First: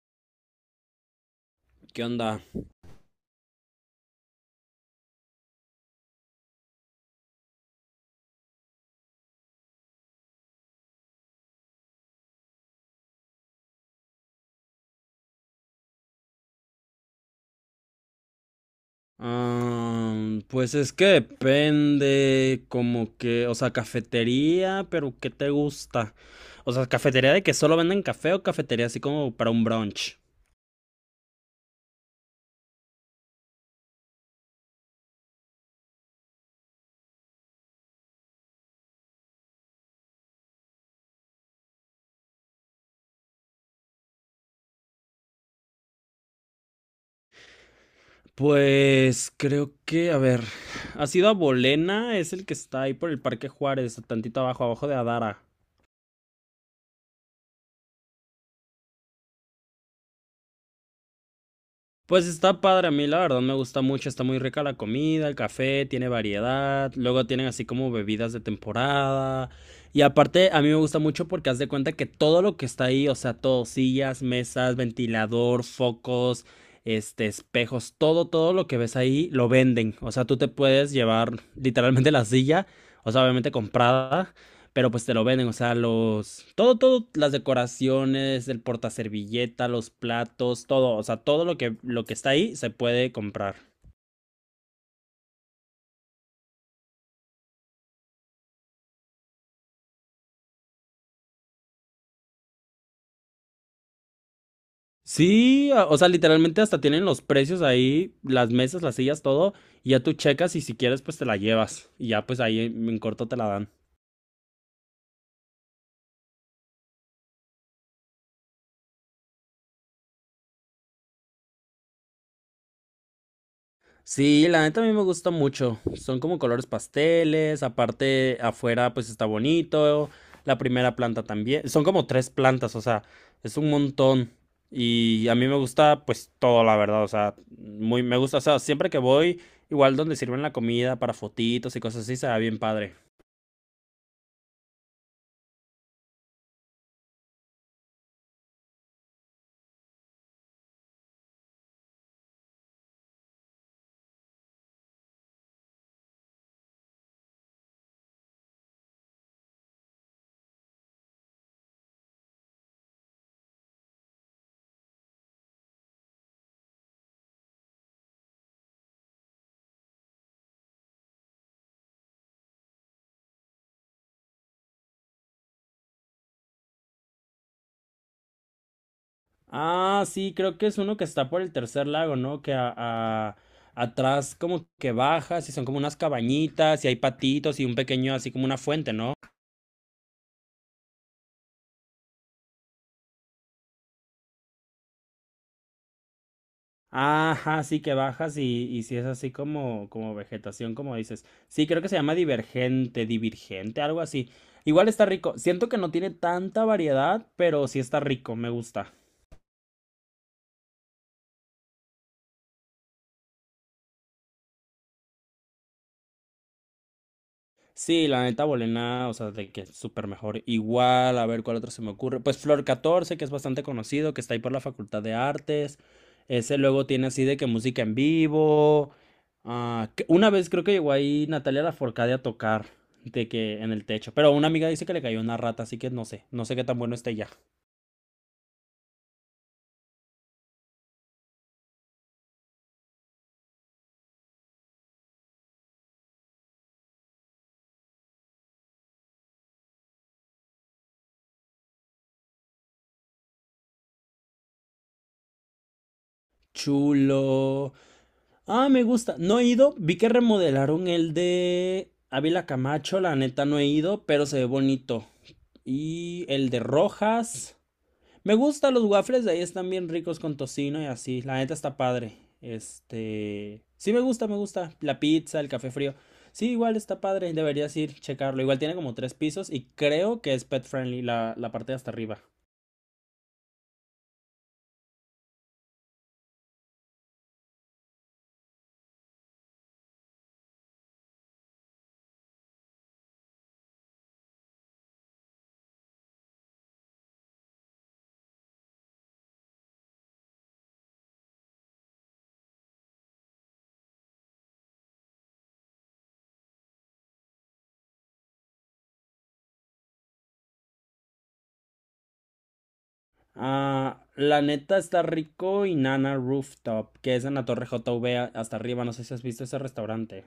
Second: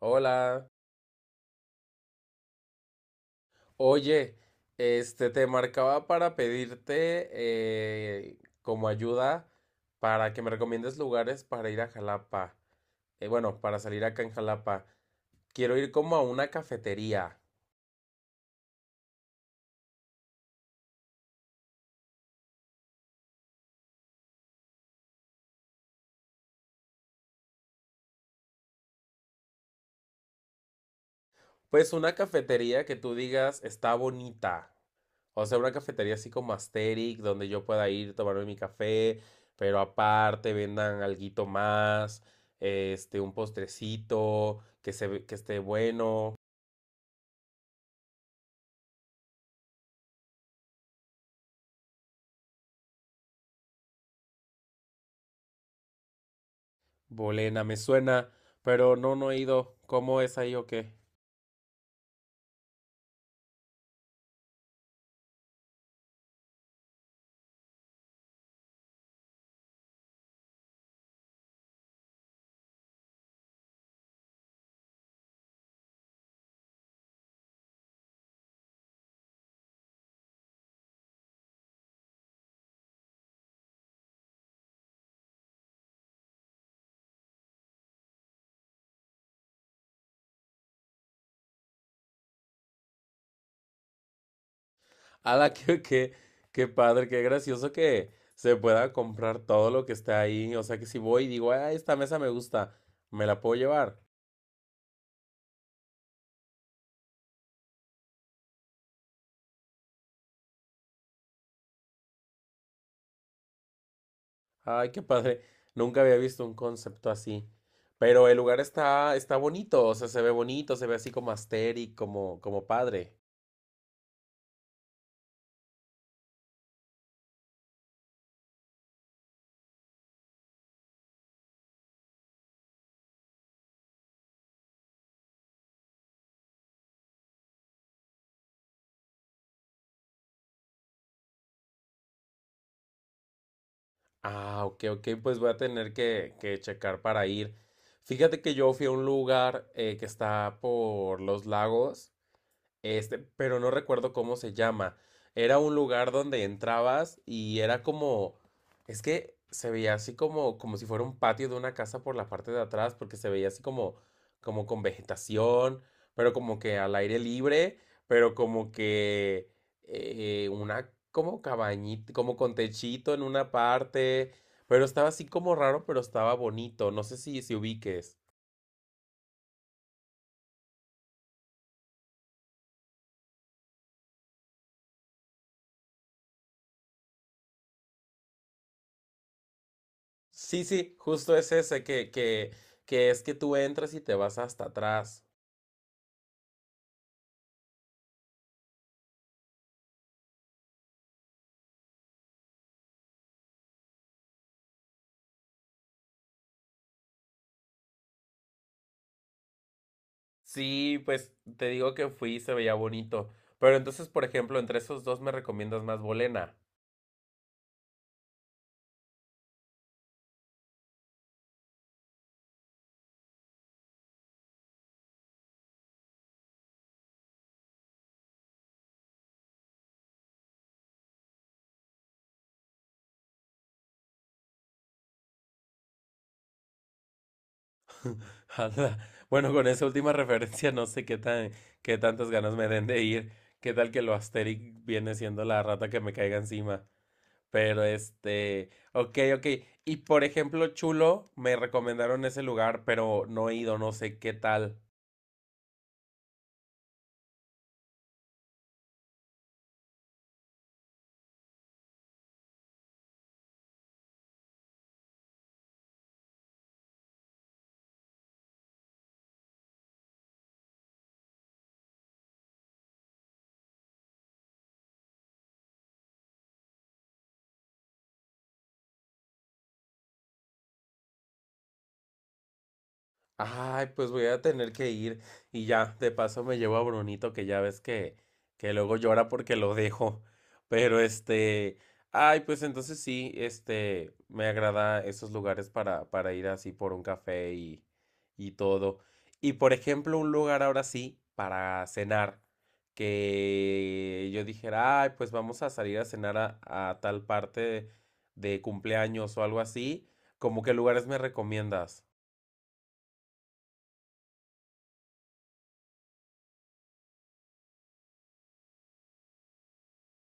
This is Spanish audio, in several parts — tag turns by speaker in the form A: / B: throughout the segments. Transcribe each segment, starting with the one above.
A: Hola,
B: ¿Qué onda?
A: oye, te marcaba para pedirte como ayuda para que me recomiendes lugares para ir a Jalapa. Bueno, para salir acá en Jalapa. Quiero ir como a una cafetería.
B: Ah, pues es que depende, como que, o sea, cafetería, pero ¿qué te gusta? O sea, cafetería de que solo venden café o cafetería así como para un brunch.
A: Pues una cafetería que tú digas está bonita. O sea, una cafetería así como Asterix, donde yo pueda ir, tomarme mi café, pero aparte vendan alguito más, un postrecito, que esté bueno.
B: Pues creo que, a ver, ¿has ido a Bolena? Es el que está ahí por el Parque Juárez, tantito abajo, abajo de Adara.
A: Bolena, me suena, pero no, no he ido. ¿Cómo es ahí o qué?
B: Pues está padre, a mí la verdad me gusta mucho, está muy rica la comida, el café, tiene variedad, luego tienen así como bebidas de temporada y aparte a mí me gusta mucho porque haz de cuenta que todo lo que está ahí, o sea, todo, sillas, mesas, ventilador, focos, espejos, todo, todo lo que ves ahí lo venden, o sea, tú te puedes llevar literalmente la silla, o sea, obviamente comprada pero pues te lo venden, o sea, los... Todo, todo, las decoraciones, el portaservilleta, los platos, todo, o sea, todo lo que está ahí se puede comprar.
A: Ala, qué padre, qué gracioso que se pueda comprar todo lo que está ahí. O sea que si voy y digo, ah, esta mesa me gusta, me la puedo llevar.
B: Sí, o sea, literalmente hasta tienen los precios ahí, las mesas, las sillas, todo, y ya tú checas y si quieres pues te la llevas y ya pues ahí en corto te la dan.
A: Ay, qué padre. Nunca había visto un concepto así. Pero el lugar está, está bonito, o sea, se ve bonito, se ve así como asteric, como padre.
B: Sí, la neta a mí me gusta mucho. Son como colores pasteles, aparte afuera pues está bonito, la primera planta también. Son como tres plantas, o sea, es un montón. Y a mí me gusta pues todo, la verdad, o sea, muy me gusta, o sea, siempre que voy, igual donde sirven la comida para fotitos y cosas así, se ve bien padre.
A: Ah, ok, ok, pues voy a tener que checar para ir. Fíjate que yo fui a un lugar que está por los lagos. Pero no recuerdo cómo se llama. Era un lugar donde entrabas y era como, es que se veía así como, si fuera un patio de una casa por la parte de atrás, porque se veía así como con vegetación, pero como que al aire libre, pero como que una, como cabañita, como con techito en una parte, pero estaba así como raro, pero estaba bonito. No sé si ubiques.
B: Ah, sí, creo que es uno que está por el tercer lago, ¿no? Que atrás como que bajas y son como unas cabañitas y hay patitos y un pequeño así como una fuente, ¿no?
A: Sí, sí, justo es ese, que es que tú entras y te vas hasta atrás.
B: Ajá, sí que bajas y si es así como, como vegetación, como dices. Sí, creo que se llama divergente, divergente, algo así. Igual está rico. Siento que no tiene tanta variedad, pero sí está rico, me gusta.
A: Sí, pues te digo que fui y se veía bonito. Pero entonces, por ejemplo, entre esos dos me recomiendas más Bolena.
B: Sí, la neta Bolena, o sea, de que es súper mejor. Igual, a ver cuál otro se me ocurre. Pues Flor 14 que es bastante conocido, que está ahí por la Facultad de Artes. Ese luego tiene así de que música en vivo. Ah, que una vez creo que llegó ahí Natalia Lafourcade a tocar, de que en el techo. Pero una amiga dice que le cayó una rata, así que no sé, no sé qué tan bueno esté ya.
A: Anda, bueno, con esa última referencia no sé qué tantas ganas me den de ir. ¿Qué tal que lo Asterix viene siendo la rata que me caiga encima? Pero ok, ok. Y por ejemplo, Chulo, me recomendaron ese lugar, pero no he ido, no sé qué tal.
B: Chulo. Ah, me gusta. No he ido. Vi que remodelaron el de Ávila Camacho. La neta no he ido, pero se ve bonito. Y el de Rojas. Me gusta los waffles de ahí. Están bien ricos con tocino y así. La neta está padre. Este. Sí, me gusta, me gusta. La pizza, el café frío. Sí, igual está padre. Deberías ir, checarlo. Igual tiene como tres pisos y creo que es pet friendly la parte de hasta arriba.
A: Ay, pues voy a tener que ir y ya, de paso me llevo a Brunito que ya ves que luego llora porque lo dejo. Pero ay, pues entonces sí, me agrada esos lugares para ir así por un café y todo. Y por ejemplo, un lugar ahora sí para cenar, que yo dijera, ay, pues vamos a salir a cenar a tal parte de cumpleaños o algo así, como qué lugares me recomiendas?
B: Ah, la neta está rico y Nana Rooftop, que es en la Torre JV hasta arriba. No sé si has visto ese restaurante.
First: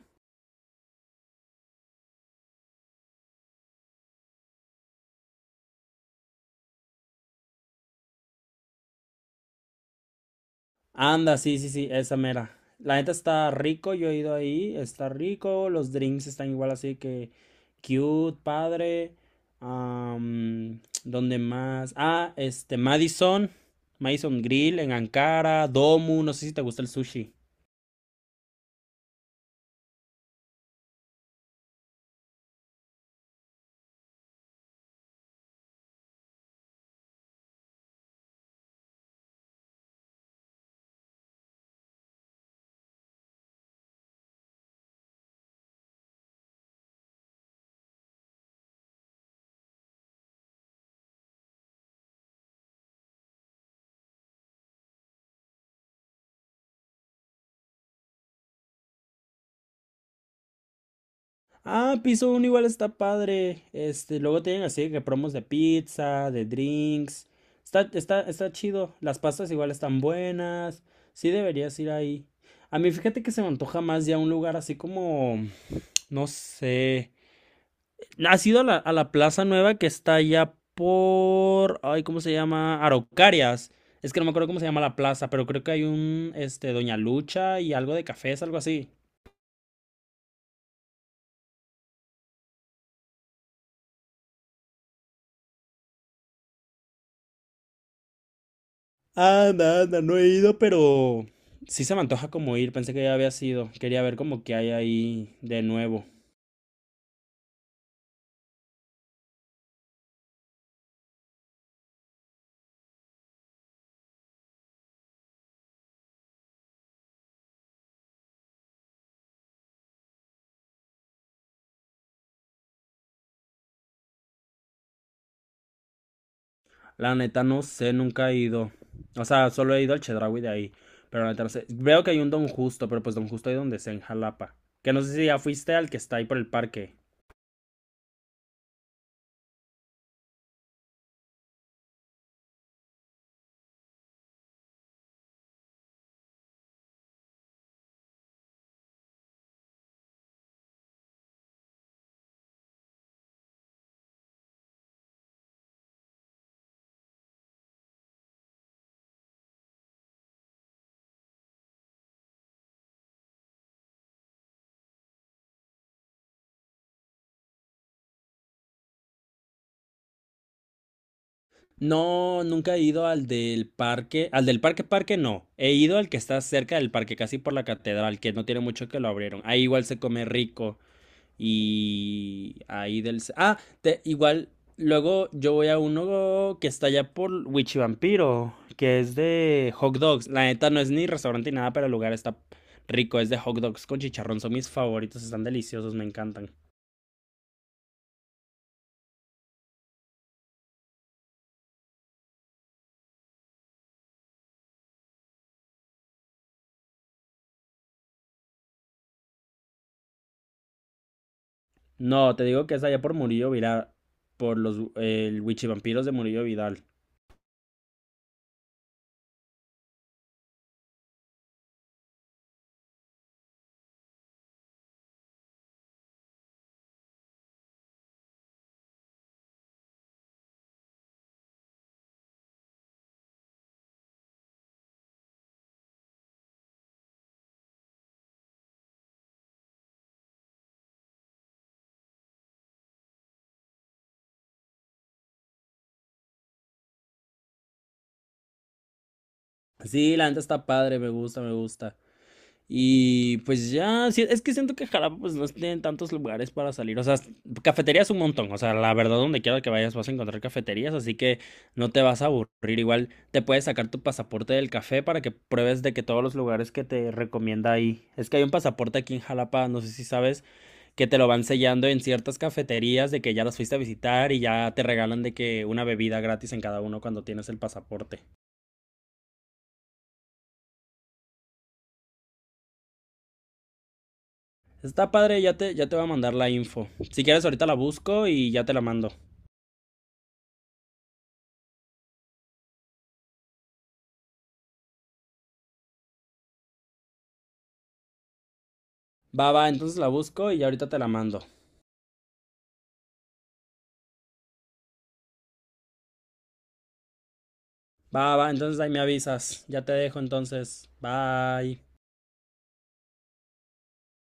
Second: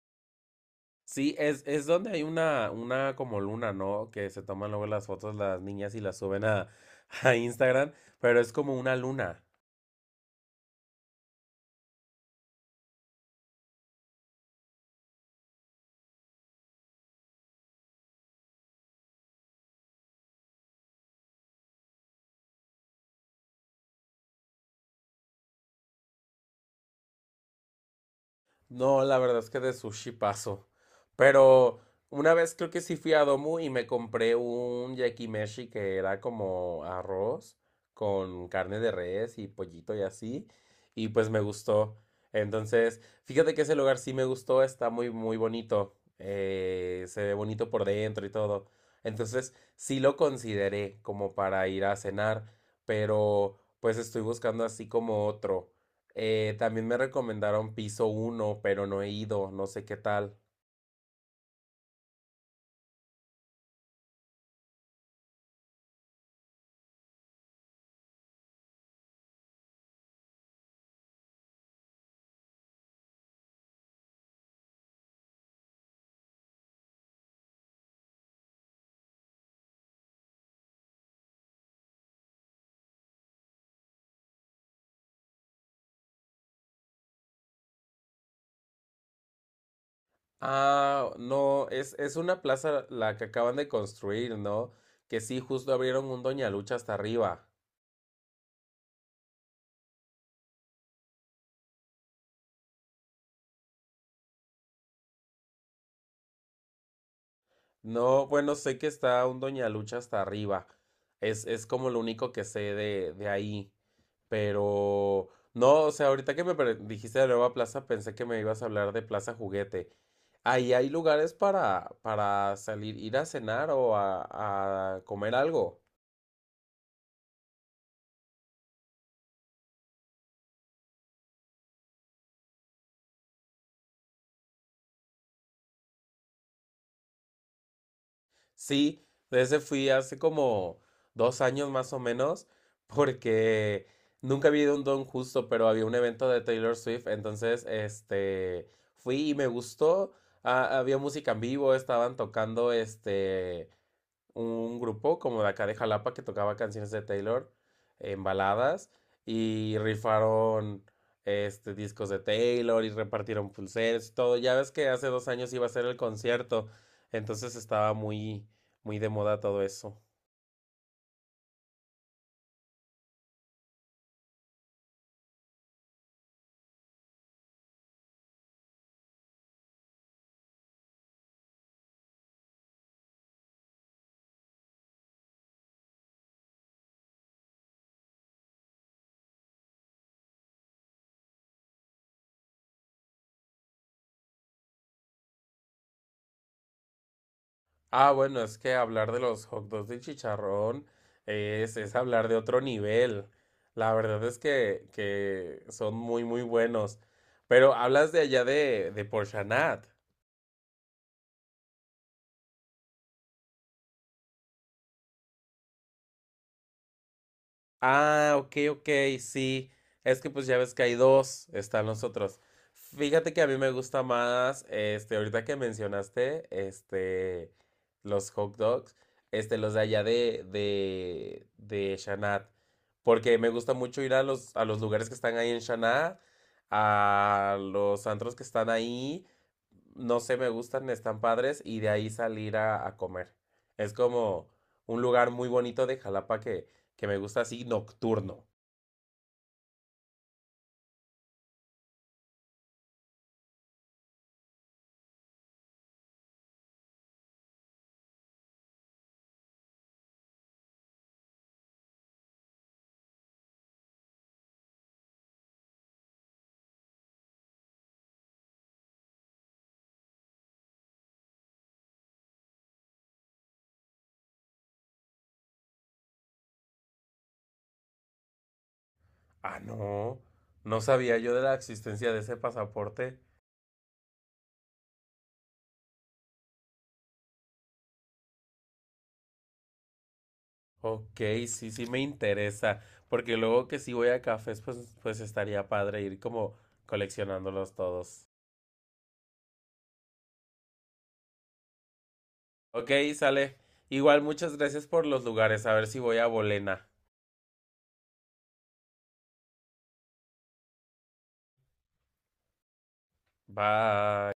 A: Sí, es donde hay una como luna, ¿no? Que se toman luego las fotos las niñas y las suben a Instagram, pero es como una luna.
B: Anda, sí, sí, sí, esa mera. La neta está rico, yo he ido ahí, está rico. Los drinks están igual así que cute, padre. ¿Dónde más? Ah, este, Madison, Madison Grill en Ankara, Domu, no sé si te gusta el sushi.
A: No, la verdad es que de sushi paso. Pero una vez creo que sí fui a Domu y me compré un yakimeshi que era como arroz con carne de res y pollito y así. Y pues me gustó. Entonces, fíjate que ese lugar sí me gustó, está muy, muy bonito. Se ve bonito por dentro y todo. Entonces, sí lo consideré como para ir a cenar, pero pues estoy buscando así como otro. También me recomendaron Piso uno pero no he ido, no sé qué tal.
B: Ah, piso uno igual está padre. Este, luego tienen así que promos de pizza, de drinks. Está chido. Las pastas igual están buenas. Sí deberías ir ahí. A mí fíjate que se me antoja más ya un lugar así como, no sé. ¿Has ido a la plaza nueva que está allá por, ay, ¿cómo se llama? Araucarias. Es que no me acuerdo cómo se llama la plaza, pero creo que hay un, este, Doña Lucha y algo de cafés, algo así.
A: Ah, no, es una plaza la que acaban de construir, ¿no? Que sí, justo abrieron un Doña Lucha hasta arriba.
B: Anda, anda, no he ido, pero sí se me antoja como ir. Pensé que ya había sido. Quería ver como que hay ahí de nuevo.
A: No, bueno, sé que está un Doña Lucha hasta arriba. Es como lo único que sé de ahí. Pero, no, o sea, ahorita que me dijiste de nueva plaza, pensé que me ibas a hablar de Plaza Juguete. Ahí hay lugares para salir, ir a cenar o a comer algo.
B: La neta no sé, nunca he ido. O sea, solo he ido al Chedraui de ahí. Pero la neta no sé. Veo que hay un Don Justo, pero pues Don Justo hay donde sea en Jalapa. Que no sé si ya fuiste al que está ahí por el parque.
A: Sí, de ese fui hace como 2 años más o menos, porque nunca había ido a un Don Justo, pero había un evento de Taylor Swift, entonces fui y me gustó. Ah, había música en vivo, estaban tocando un grupo como de acá de Jalapa que tocaba canciones de Taylor en baladas y rifaron discos de Taylor y repartieron pulseras y todo. Ya ves que hace 2 años iba a ser el concierto, entonces estaba muy, muy de moda todo eso.
B: No, nunca he ido al del parque. Al del parque parque no. He ido al que está cerca del parque, casi por la catedral, que no tiene mucho que lo abrieron. Ahí igual se come rico. Y ahí del... Ah, igual, luego yo voy a uno que está allá por Wichivampiro, que es de hot dogs. La neta no es ni restaurante ni nada, pero el lugar está rico. Es de hot dogs con chicharrón. Son mis favoritos, están deliciosos, me encantan.
A: Ah, bueno, es que hablar de los hot dogs de chicharrón es hablar de otro nivel. La verdad es que son muy, muy buenos. Pero hablas de allá de Porchanat.
B: No, te digo que es allá por Murillo Vidal, por los Wichivampiros de Murillo Vidal.
A: Ah, ok, ok, sí. Es que pues ya ves que hay dos, están los otros. Fíjate que a mí me gusta más, ahorita que mencionaste, los hot dogs, los de allá de Shanat, porque me gusta mucho ir a los lugares que están ahí en Shanat, a los antros que están ahí, no sé, me gustan, están padres, y de ahí salir a comer. Es como un lugar muy bonito de Jalapa que me gusta así nocturno.
B: Sí, la neta está padre, me gusta, me gusta. Y pues ya, sí, es que siento que Jalapa pues no tienen tantos lugares para salir, o sea, cafeterías un montón, o sea, la verdad donde quiera que vayas vas a encontrar cafeterías, así que no te vas a aburrir, igual te puedes sacar tu pasaporte del café para que pruebes de que todos los lugares que te recomienda ahí, es que hay un pasaporte aquí en Jalapa, no sé si sabes, que te lo van sellando en ciertas cafeterías de que ya las fuiste a visitar y ya te regalan de que una bebida gratis en cada uno cuando tienes el pasaporte.
A: Ah, no, no sabía yo de la existencia de ese pasaporte.
B: Está padre, ya te voy a mandar la info. Si quieres ahorita la busco y ya te la mando.
A: Ok, sí, sí me interesa, porque luego que si voy a cafés, pues estaría padre ir como coleccionándolos todos.
B: Va, va, entonces la busco y ahorita te la mando.
A: Ok, sale. Igual muchas gracias por los lugares, a ver si voy a Bolena.
B: Va, va, entonces ahí me avisas. Ya te dejo entonces. Bye.
A: Bye.